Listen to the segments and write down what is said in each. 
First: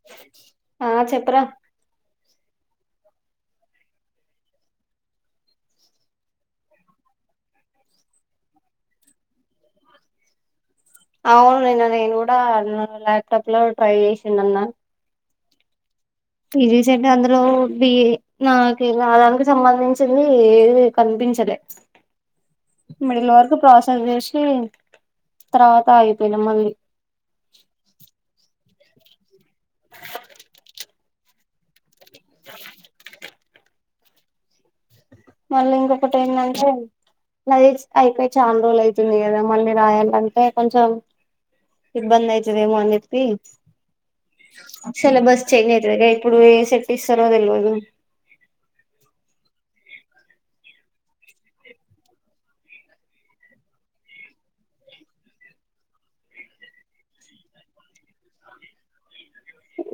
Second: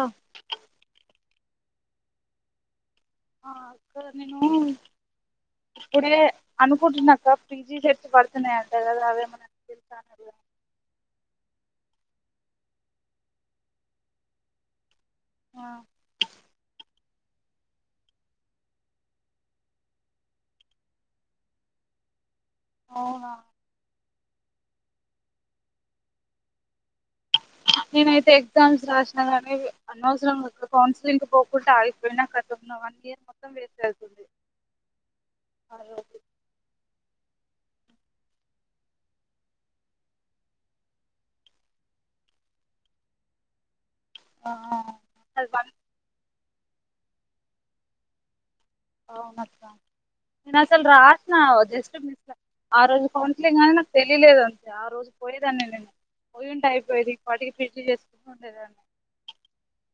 ఆ ఆ చెప్పరా ఆ అక్కడ నేను ఇప్పుడే అనుకుంటున్నక్క పీజీ చేర్సి పడుతున్నాయంట కదా అవేమన [unintelligible] అవును నిన్న నేను కూడా ల్యాప్టాప్లో ట్రై చేసిన అన్న ఆ పిజీసెంట్ అందులో బిఏ నాకీలా దానికి సంబంధించింది ఏది కనిపి ంచలే అవునా మిడిల్ వరకు ప్రాసెస్ చేసి తర్వాత ఆగిపోయినా మళ్ళీ నేనైతే ఎగ్జామ్స్ రాసినా గానీ అనవసరం కౌన్సిలింగ్ కి పోకుంట అయ్ [unintelligible] వన్ ఇయర్ మొత్తం వేస్టే అవుతుంది మళ్ళీ ఆ రోజు ఇంకొకటి ఏందంటే మైన్స్ అయిపోయి చాన్ రోజులు అయితుంది కదా మళ్ళీ రాయాలంటే కొంచెం ఇబ్బందైతదేమో అని చెప్పి ఆ సిలబస్ అది వన్ చేయలేదే ఇప్పుడు ఏ సెట్ ఇస్తారో తెల్వదు అవునక్క నేను అసలు రాసిన, జస్ట్ మిస్ ఆ రోజు కౌన్సిలింగ్ అని నాకు తెలియలేదు అంతే ఆ రోజు పోయేదాన్ని నేను పోయుంటే అయిపోయేది ఈపాటికి పీజీ చేసుకుంటూ ఉండేదాన్ని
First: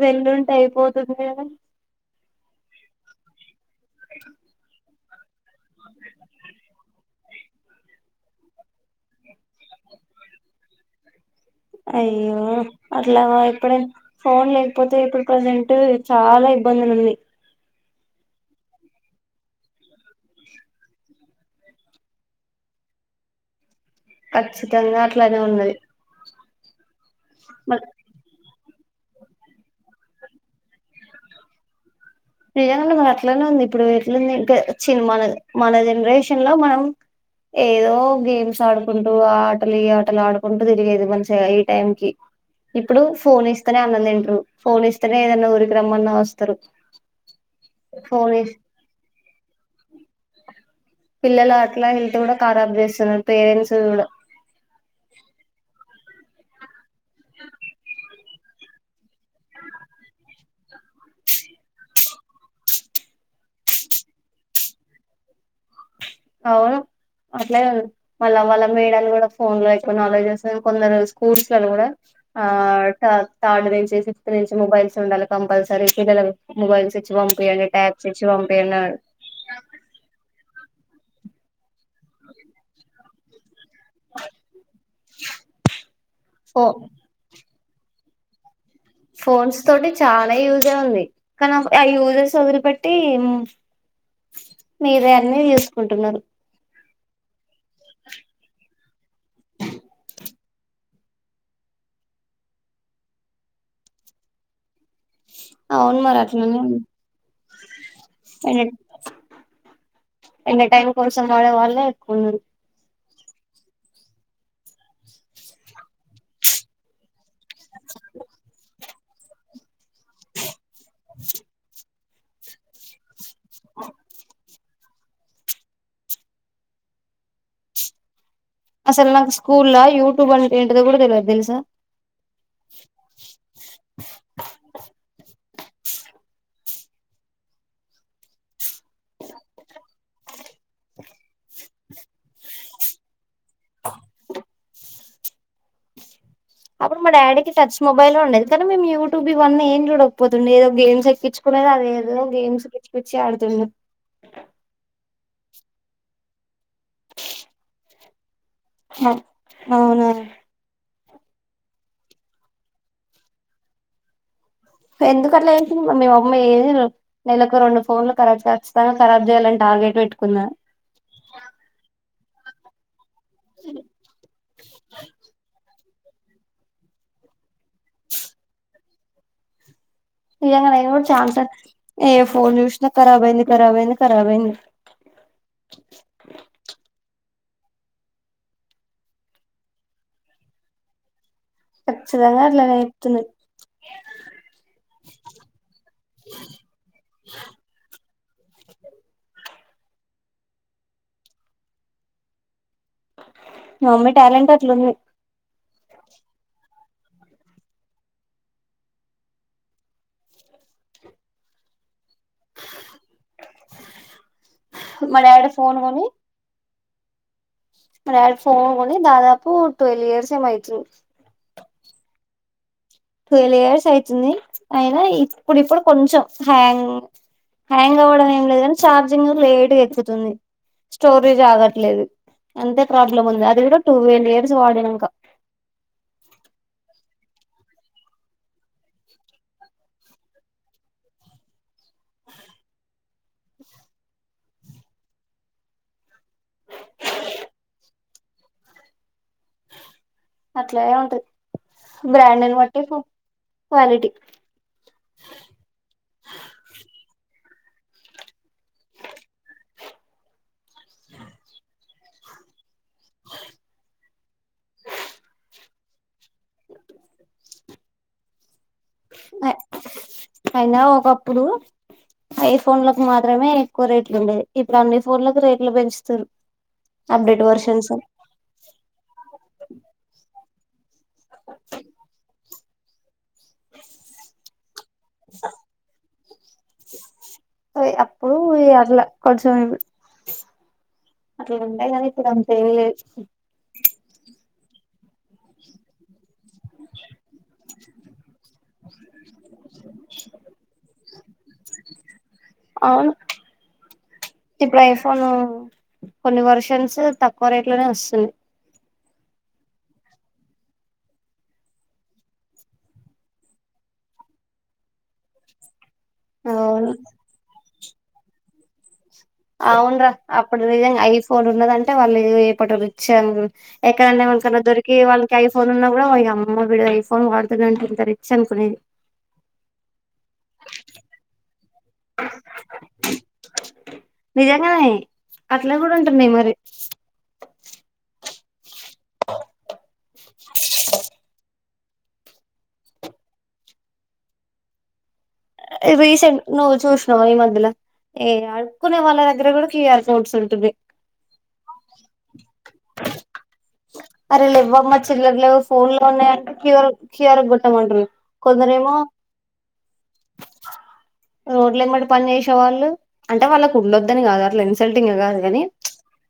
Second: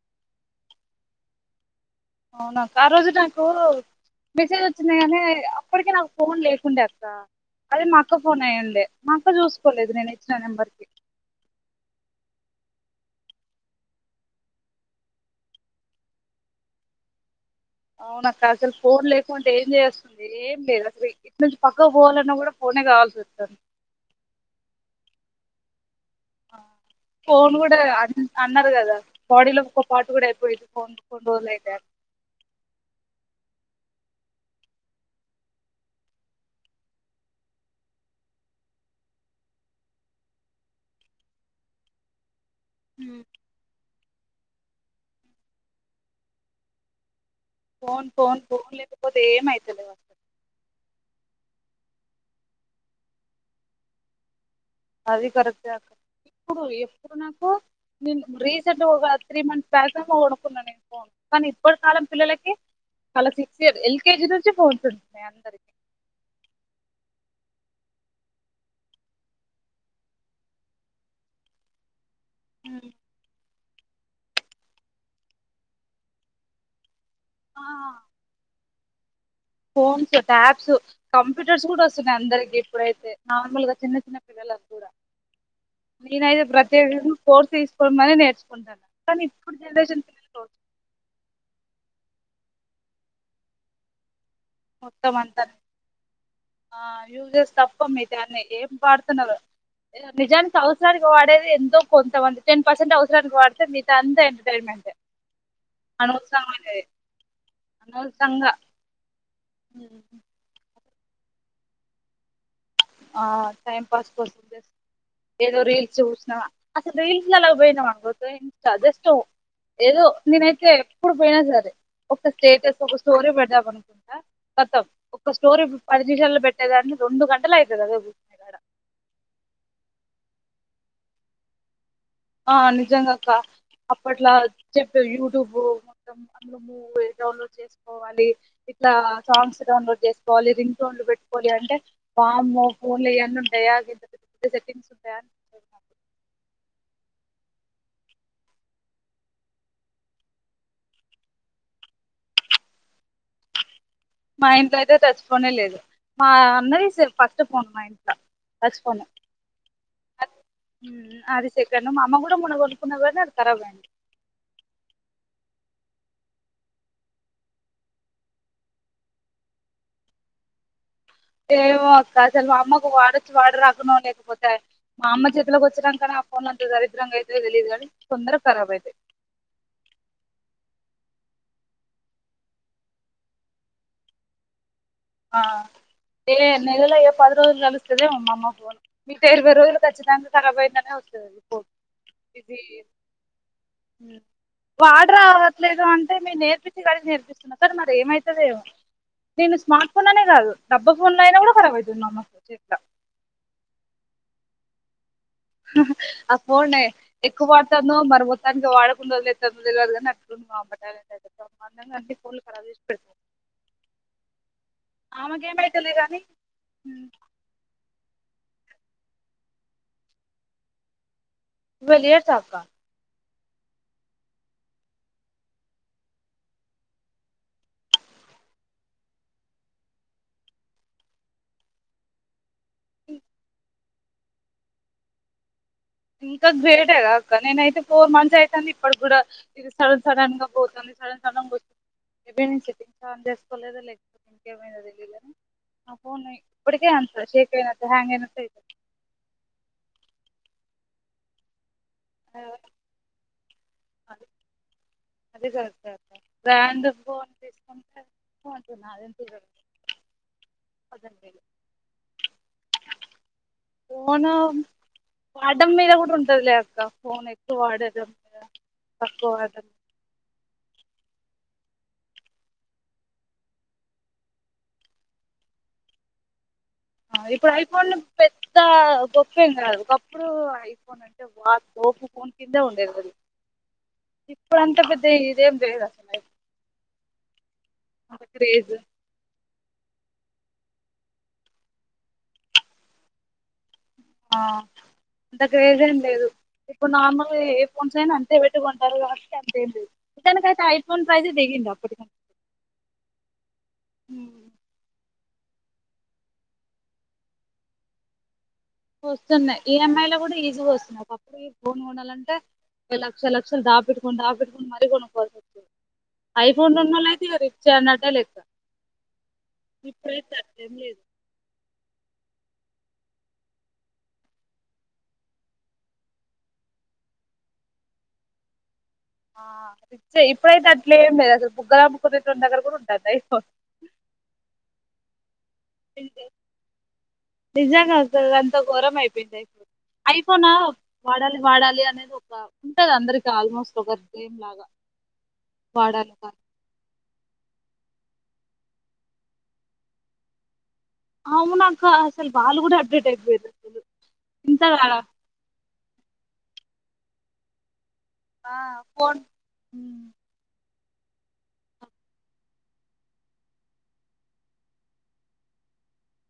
వెళ్ళుంటే అయిపోతుండే గదా అవునక్క ఆ రోజు నాకు మెసేజ్ వచ్చింది కాని అప్పటికి నాకు ఫోన్ లేకుండే అక్క, అది మా అక్క ఫోన్ అయ్యుండే మా అక్క చూసుకోలేదు నేను ఇచ్చిన నెంబర్ కి అయ్యో, అట్లా ఎప్పుడైన ఫోన్ లేకపోతే ఇప్పుడు ప్రజెంట్ చాలా ఇబ్బందిగుంది అవునక్క అసలు ఫోన్ లేకుంటే ఏం చేయోస్తుంది, ఏం లేదు అసలు ఇట్నుంచి పక్కకు పోవాలన్నా కూడా ఫోన్ నే కావల్సోత్తాంది ఖచ్చితంగా అట్లానే ఉన్నది ఫోన్ మ కూడా అ అన్నారు కదా బాడీలో ఒక్క పాటు కూడా అయిపోయింది కొ కొన్ని రోజలు అయితే నిజంగా మరి అట్లనే ఉంది ఇప్పుడు ఎట్లుంది ఇంక చి మన మన జనరేషన్ లో మనం ఏదో గేమ్స్ ఆడుకుంటూ ఆ ఆటలు ఈ ఆటలు ఆడుకుంటూ తిరిగేది, మంచిగా ఈ టైం కి ఇప్పుడు ఉమ్. ఫోన్ ఇస్తేనే అన్న తింట్రు, ఫోన్ ఇస్తేనే ఏదన్నా ఊరికి రమ్మన్నా వస్తరు. ఫోన్ ఫోన్ ఫోన్ లేకపోతే ఏమవుతులే అసలు పిల్లల అట్లా హెళ్త్ కూడా ఖరాబ్ చేస్తున్నారు పేరెంట్స్ కూడా అది కరెక్టే అక్క ఇప్పుడు ఎప్పుడు నాకు, నేను రీసెంట్ ఒక త్రీ మంత్స్ బ్యాకేమో కొనుకున్నా నేను ఫోన్ కానీ ఇప్పటి కాలం పిల్లలకి చాలా సిక్స్ ఇయర్, ఎల్కేజీ నుంచి ఫోన్స్ ఉంటున్నాయి అందరికీ అవును అట్లేనే మళ్ళ వాళ్ళ మేడాళ్ళు కూడా ఫోన్ లో ఎక్కువ నాలెడ్జ్ చేస్తు, కొందరు స్కూల్స్ లలో కూడా ఆ తా థార్డ్ నుంచి, ఫిఫ్త్ నుంచి మొబైల్స్ ఉండాలి కంపల్సరీ పిల్లల మొబైల్స్ ఇచ్ ఆ పంపియ్యండి టాబ్స్ ఇచ్చి పంపియ్యండన్ ఫోన్స్, ట్యాబ్స్, కంప్యూటర్స్ కూడా వస్తున్నాయి అందరికి ఇప్పుడైతే నార్మల్గా చిన్న చిన్న పిల్లల కూడా నేనైతే ఫో ప్రత్యేకంగా కోర్స్ తీస్ కొని మరి నేర్చుకుంటానా ఫోన్స్ తోటి చాలా యూజే ఉంది, కానీ ఆ ఆ యూజెస్ వదిలిపెట్టి మొత్తం మీతాయన్నీ అంతా చూసుకుంటున్నారు. ఆ యూజెస్ తప్ప మీగతయన్ని ఏం వాడుతున్నారో నిజానికి అవసరానికి వాడేది ఎంతో కొంతమంది, టెన్ పర్సెంట్ అవసరానికి వాడితే మిగతాదంతా ఎంటర్టైన్మెంటే అవును మరి అనవసరంగ అట్లనే ఉంది. పోయిందది ఎ అనవసరంగా మెల్లగా [unintelligible] ఎంటర్టైన్ కోసం వాళ్ళ వాళ్ళే ఎక్కువున్నారు ఆ టైం పాస్ కోసం చేస్ ఏదో రీల్స్ చూసిన ఇ అలా పోయినాం అనుకో [unintelligible] ఏదో నేనైతే ఎప్పుడు పోయినా సరే ఒక్కొ స్టేటస్ ఒక స్టోరీ పెడదాం అనుకుంటా మొత్తం ఒక స్టోరీ పది నిమిషాల్లో పెట్టేదాన్ని రెండు గంటలు అయిపయినాది ఆరోజు అసలు నాకు స్కూల్లో యూట్యూబ్ అంటే ఏంటిదో కూడా తెలివదు తెలుసా ఆ అందుకే ఇంకా అక్క అప్పట్లో చెప్పే యూట్యూబ్ మొత్తం అందు కోవాలి ఇట్లా సాంగ్స్ డౌన్లోడ్ చేసుకోవాలి రింగ్ టోన్లు పెట్టువాలి అంటే అమ్మో ఈ ఫోన్లో ఇవన్నీ ఉంటాయా ఇంత పెద్ద పెద్ద సెట్టింగ్స్ ఉంటాయా అనిపిత్తాది అప్పుడు మా డాడీకి టచ్ మొబైల్ ఉండేది కానీ మేము యూట్యూబ్ ఇవన్నీ ఏం చూడకపోతిమి ఏదో గేమ్స్ ఎక్కించుకుంట అది ఏదో గేమ్స్ పిచ్చిపిచ్చి ఆడుతుండే మా ఇంట్లో అయితే టచ్ ఫోనే లేదు టచ్ ఫోన్ హ అవున అది సెకండ్ మా అమ్మ కూడా మొన్న కొనుక్కున్నది గాని అది ఖరాబ్ అయింది ఎందుకు అట్లా చేసింది మీ అమ్మ ఏందో నెలకు రెండు ఫోన్లు ఖరాబ్ చేస్త రాబ్ [unintelligible] చేయాలంట అవే పెట్టుకున్న ఏమో అక్క అసలు మా అమ్మకు వాడొచ్చు వాడరాకున్న లేకపోతే మా అమ్మ చేతిలోకి వచ్చినా నా ఫోన్ అంతేగా దరద్రంగా అయితే తెలియదుగాని తొందరగా ఖరాబ్ అయితాయి నిజంగా నేను కూడా ఛాన్స ఏ ఫోన్ చూసినా ఖరాబ్ అయింది ఖరాబ్ అయింది ఖరాబ్ అయింది ఆ ఏ నెలలో ఏ పది రోజులు కలుస్తదేమో మా అమ్మ ఫోన్ మీ ఇరవై రోజులు ఖచ్చితంగా ఖారాబ్ అయిందని వస్తాది అది కచ్చితంగా అట్లనే చెప్తుండు యాడ రావట్లేదు అంటే మీరు నేర్పించి కాడికి నేర్పిస్తున్నా కానీ మరి ఏమై నేను స్మార్ట్ ఫోన్ అనే కాదు డబ్బ ఫోన్లో అయినా కూడా ఖారాబ్ ఐతాది మా అమ్మకు ఇట్లిట్లా మీ అమ్మ టాలెంట్ అట్లుంది అ ఫోనే ఎక్కువ వాడుతాందో మరీ మొత్తానికి వాడకుండా వదిలేత్తాందో తెలవదు కానీ అట్లా ఉంది మా అమ్మ ట్యాలెంట్ అయితే భ్రమ్హండగా ఉంది మా ఆమెకు డాడీ ఫోన్ ఏమవుతాది లే కానీ మరి వాళ్ళు ఫోన్ కొని దాదాపు ట్వెల్వ్ ఇయర్స్ ఏమో అయితుంది ట్వెల్వ్ ఇయర్స్ ఆ అక్క ట్వల్వ్ ఇయర్స్ అయితుంది అయినా ఇప్పుడిప్పుడు కొంచెం హ్యాంగ్ హ్యాంగ్ అవ్వడం ఏం లేదు కాని ఛార్జింగ్ లేటు ఏక్కుతుంది స్టోబిజ్ ఆగట్లేదు అంతే ప్రాబ్లం ఉంది అది కూడా ట్వల్వ్ ఇయర్స్ వాడినంక ఇంకా గ్రేట్ కదక్కా నేనయితే ఫొర్ మంత్స్ అయితాంది ఇప్పడికి కూడా ఇది ఫోన్ సడన్ గా పోతుంది [unintelligible] తెలియదు కానీ నా ఫోన్ ఏం ఇప్పటికీ అంతే షేక్ అయినట్టు హ్యాంగ్ అయినట్టు అయితాది బ్రాండెడ్ ని అయితుంది బట్టి క్వాలిటీ అది కరెక్టె అక్క నాదేం [unintelligible] ఫోను వాడడం మీద కూడా ఉంటాది లే అక్క ఫోన్ ఎక్కువ వాడాకూడదంటా తక్కువ వాడల్ల అయినా ఒకప్పుడు ఐ ఫోన్లకు మాత్రమే ఎక్కువ రేట్లు ఉండేవి ఇప్పుడు అన్ని ఫోన్లకు రేట్లు పెంచుతుర్రు ఇప్పుడు ఐఫోన్లు పెద్ద గొప్పేం కాదు ఒకప్పుడు ఐఫోన్ అంటే వా తోపు ఫోన్ కింద ఉండేది అది ఇప్పుడంతా పెద్ద ఇదేం లేదు అసలు అ అప్పుడు అట్ల కొంచముది అట్లుంటాయి కానీ ఇప్పుడు అంత ఏం లేదు అంత క్రేజ్ ఏం లేదు ఇప్పుడు నార్మల్ ఏ ఫోన్స్ అయినా అంతే పెట్టి కొంటారు కాబట్టి అంతేంది ఇతనికైతే ఐ ఫోన్ ప్రైజ్ దప్పుడు అవును [unintelligible] కొను కొన్ని వర్షన్స్ తక్కువ రేట్ లోనే వస్తుంది. వస్తున్నాయి ఈఎంఐ లో కూడా ఈజీగా వస్తున్నాయి ఒకప్పుడు ఐఫోన్ కొనాలంటే లక్ష లక్షలు దాబట్టుకోని డబట్టుకొని మరీ కొనుక్కోంది ఐఫోన్ అవును ఉన్నళ్ళ అయితే రిప్ చేయన్నట్టే లెక్క అవున్రా ఇప్పుడైతే అప్పుడు అట్లేం లేదు నిజంగా ఐఫోన్ ఉన్నదంటే వాళ్ళు ఏ పట రిచా ఎక్కడన్నా మకన్నా దొరికి వాళ్ళకి ఐఫోన్ ఉన్నా కూడా వా అమ్మడు ఐఫోన్ అర్ధ గంటె ఎంత రిచ్ అనుకునేది ఆ చ ఇప్పుడైతే అట్లేం లేదు అ ముగ్గర ముక్కతిట్న్న దగ్గర కూడా ఉంటుంది అయో నిజంగానే అట్లా కూడా ఉంటున్నాయి మరి ఓరం అయిపోఇంది అయి ఐఫోన్ నా వాడాలి వాడాలి అనేది ఒక ఉంటది అందరికి ఆల్మోస్ట్ ఒక గేమ్ లాగా వాడాలి కానీ రీసెంట్ నువో్వు చూసన్నావు ఈ మధ్యలో ఏ అడుక్కునే వాళ్ళ దగ్గర కూడా కిఎయర్పోర్ట్స్ ఉంటుంది అవునా అక్కా అసలు బాలు కూడా అప్డేట్ అయిపోది అసలు అరే ఇంత లెవ్వమ్మ చిల్లర లేవు ఫోన్ లోనేంట క కిూర గ గుటే మండలు ఆ కోన్ రోడ్లు ఎంబడి పని చేసేవాళ్ళు అంటే వాళ్ళ కుండద్దని కాదు అట్లా ఇన్సల్టింగ్ కాదు కాని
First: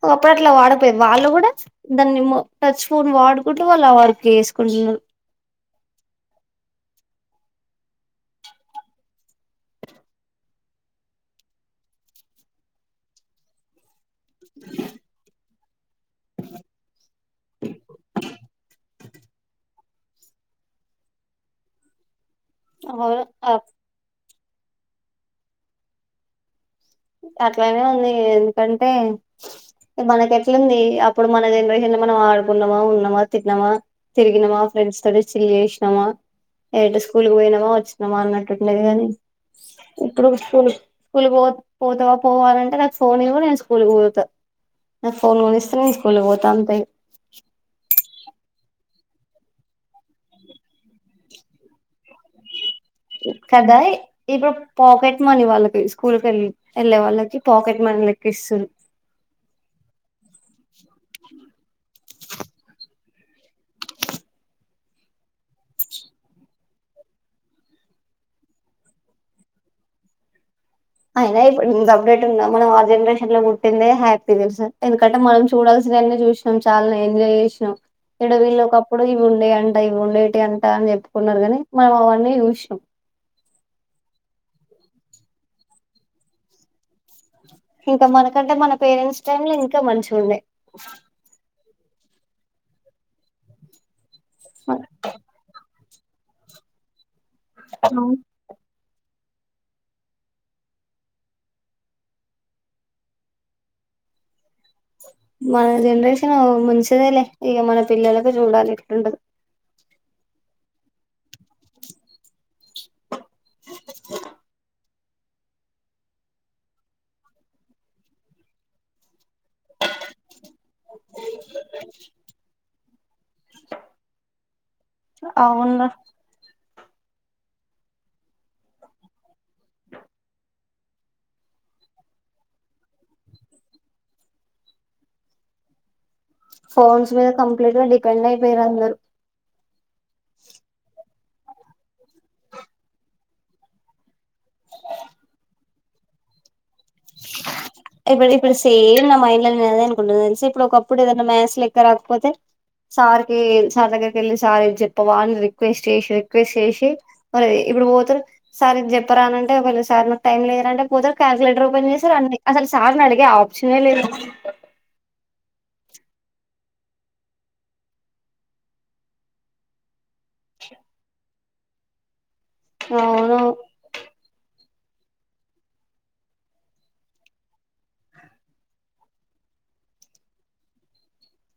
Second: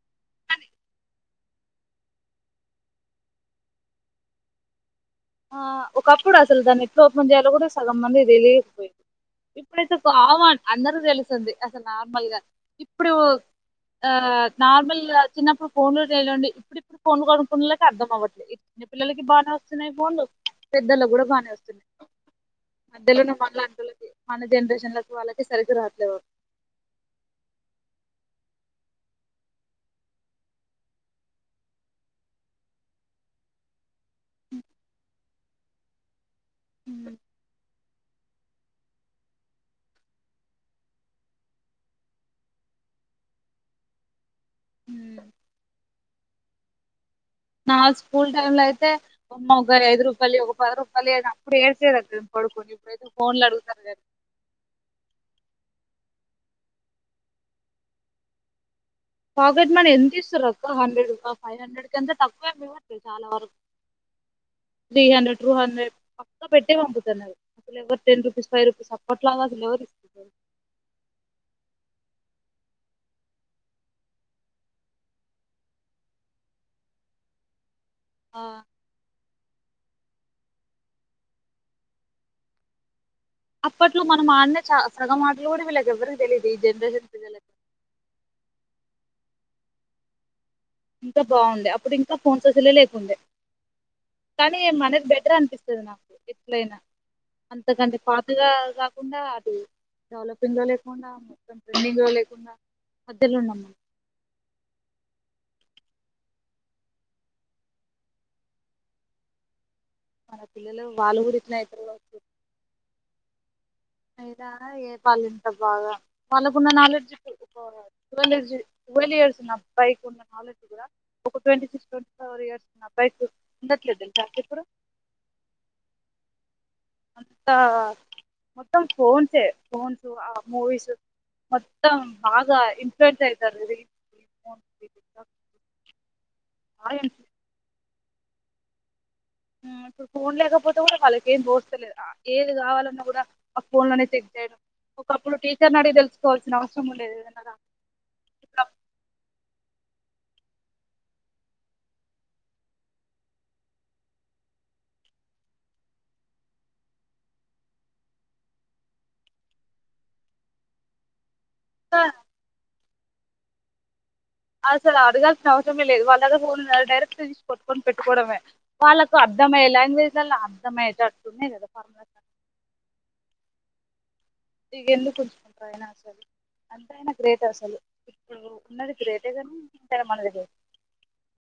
ఒకప్పుడు అట్లా వాడపోయది వాళ్ళు కూడా దాన్ని టచ్ ఫోన్ వాడుకుంటూ వాళ్ళు ఆ వర్క్ వేసుకుంటున్నారు ఆ ఒకప్పుడు అసలు దాన్ని ఎట్లా ఓపెన్ చేయాలో కూడా సగం మంది తెలీదు ఇప్పుడైతే కోవాన్ అందరుూ తెలుస్తుంది అసలు నార్మల్గా ఇప్పుడు ఆ నార్మల్ చిన్నప్పుడు ఫోన్లు చేయండి ఇప్పుడు ఇప్పుడు ఫోన్ కొనుకున్నళ్కి అర్థం అవ్వట్లే చిన్న పిల్లకి బానే వస్తున్నాయి ళ్ పెద్దలు కూడా బాగానే వస్తున్నాయి మధ్యలో వాళ్ళ మనలాంటోలకి మన జనరేషన్ల వాళ్ళకి సరిగ్గా రావట్లేదు అట్లానే ఉంది ఎందుకంటే మనక ఎట్లుంది అప్పుడు మన జనరేషన్ లో మనం ఆడుకున్నామా ఉన్నామా తిన్నామా తిగినమా ఫ్రెండ్స్ తో చిల్ చేసినమా ఎటు హ్మ్. స్కూల్కి పోయినామా వచ్చ మా అన్నట్లుండేది కాని ఇప్పుడు స్కూల్ స్కూల్ పో పోతావా పోవాలంటే నాకు ఫోన్ ఇవ్వు నేను స్కూల్ పోతాను నాకు హ్మ్. ఫోన్ కొనిస్తే నేన్ కోలిపోతంత నా స్కూల్ టైమ్ లో అయితే అమ్మ ఒకా ఐదు రూపాయలు ఒక పద రూపాయలు అప్పుడు ఏడ్చేది కదా ఇప్పుడు పాకెట్ మనీ వాళ్ళకి తీసుకో స్కూల్ కెళ్ళే వెళ్ళే వాళ్ళకి పాకెట్ మనీ లెకిస్తున్నారు పాకెట్ మనీ ఎంత ఇస్తారుా హండ్రెడ్ ఫైవ్ హండ్రెడ్ క ఎంత తక్కువే మీ చాలా వరకు త్రీ హండ్రెడ్ టూ హండ్రెడ్ పక్కా పెట్టే పంపుతున్నారు అసలు ఎవరు టెన్ రూపీస్ ఫైవ్ రూపీస్ అప్పట్లాగా అసలు ఎవరు ఇస్తుంది అయినా ఇప్పుడుంత అప్డేట్ ఉందా మనం ఆ జనరేషన్ లో పుట్టింద హ్యాపీ తెలుసు ఎందుకంటే మనం చూడాల్సిన చూసినాం చాలా ఎంజాయ్ చేసినా ఇడ ఆ, వీళ్ళ ఒకప్పుడు ఇవి ఉండేయి అంట ఇ ఉండేటి అంట అని చెప్పుకున్నారు కాని మనం అవన్నీ చూసాం అప్పట్లో మనం ఆడినే చ సగ మాటలు కూడా వీళ్ళకి ఎవరికి తెలియదు ఈ జనరేషన్ పిల్లలకి ఇంక మనకంటే మన పేరెంట్స్ టైమ్ లో ఇంకా మంచి ఉండే ఇంకా బాగుండే అప్పుడు ఇంకా ఫోన్స్ అసలే లేకుండే కానీ మనేది బెటర్ అనిపిస్తుంది నాకు ఎట్లయినా అంతకంటే పాతగా లేకుండా అది డెవలపింగ్ లో లేకుండా మొత్తం ట్రెండింగ్ లో లేకుండా పెద్దలు ఉన్నమ్మా మన జెనరషన్ ముంచిదలేే ఈక మన పిల్లలకు చూడాల ఇట్ండదో మన పిల్లలు వాళ్ళు కూడా ఇట్న ఇతరు కావచ్చు ఏ వాళ్ళు ఇంత బాగా వాళ్ళకున్న నాలెడ్జ్ వల్ ఇయర్స్ బై ఉన్న నాలెడ్జ్ కూడా ఒక ట్వంటీ సిస్ ట్వంటీ ఫోర్ ఇయర్స్ బై అందట్లేదా చాకిపుడు అవున్ర అంతా మొత్తం ఫోన్సే ఫోన్సు ఆ మూవీస్ మొత్తం బాగా ఇంఫేంట్ అయితారు ఇది ఇన్మోన్ ఇది ఫోన్స్ మీద కంప్లీట్ గా డిపెండ్ అయిపోయారు అందరు ఉమ్, ఇప్పుడు ఫోన్ లేకపోతే కూడా వాళ్ళకి ఏం తోస్తలేదు ఏది కావాలన్నా కూడా ఆ ఫోన్ లనే చెక్ చేయడం ఒకప్పుడు టీచర్ని అడిగి తెలుసుకోవాల్సిన అవస్ ఇప్పుడిప్పుడు సేమ్ నా మైండ్లనె నేను అదే అనుకున్న నాక్ తెలుసి ఇప్పుడు ఒకప్పుడు ఏదైనా మ్యాస్ లెక్క రాకపోతే సార్కి సార్ దగ్గరికెళ్ళి సార్ ఇది చెప్పవా అనీ రిక్వెస్ట్ చేసి రిక్వెస్ట్ చేసి మరే ఇప్పుడు పోతరు సార్ ఇద్ చెప్పరా అనంటే ఒకట్ సార్ నాకు టైం లేదరంటే పోతరు క్లాస్లక్ ఓపెన్ అంతా చేసారు అన్ని అసలు సార్ని అడిగే ఆప్షనే లేదు అసలు అడగాల్సిన అవసరమే లేదు వాళ్ళ దగ్గర ఉన్నది డైరెక్ట్ తీసి కొట్టుకొని పెట్టుకోవమే వాళ్ళకు అర్ద్ అర్థమయ్యే లాంగ్వేజ్లల్ల అర్థమయ్యేట అటున్నాయి కదా ఫార్మ అవును అవును ఇగ ఎందుకుంచుకుంటారు అయనా అసలు అంత అయినా గ్రేట్ అసలు ఇప్పుడు ఉన్నది గ్రేటే కాని ఎంతైన మనక్ తేల్వద్ [unintelligible]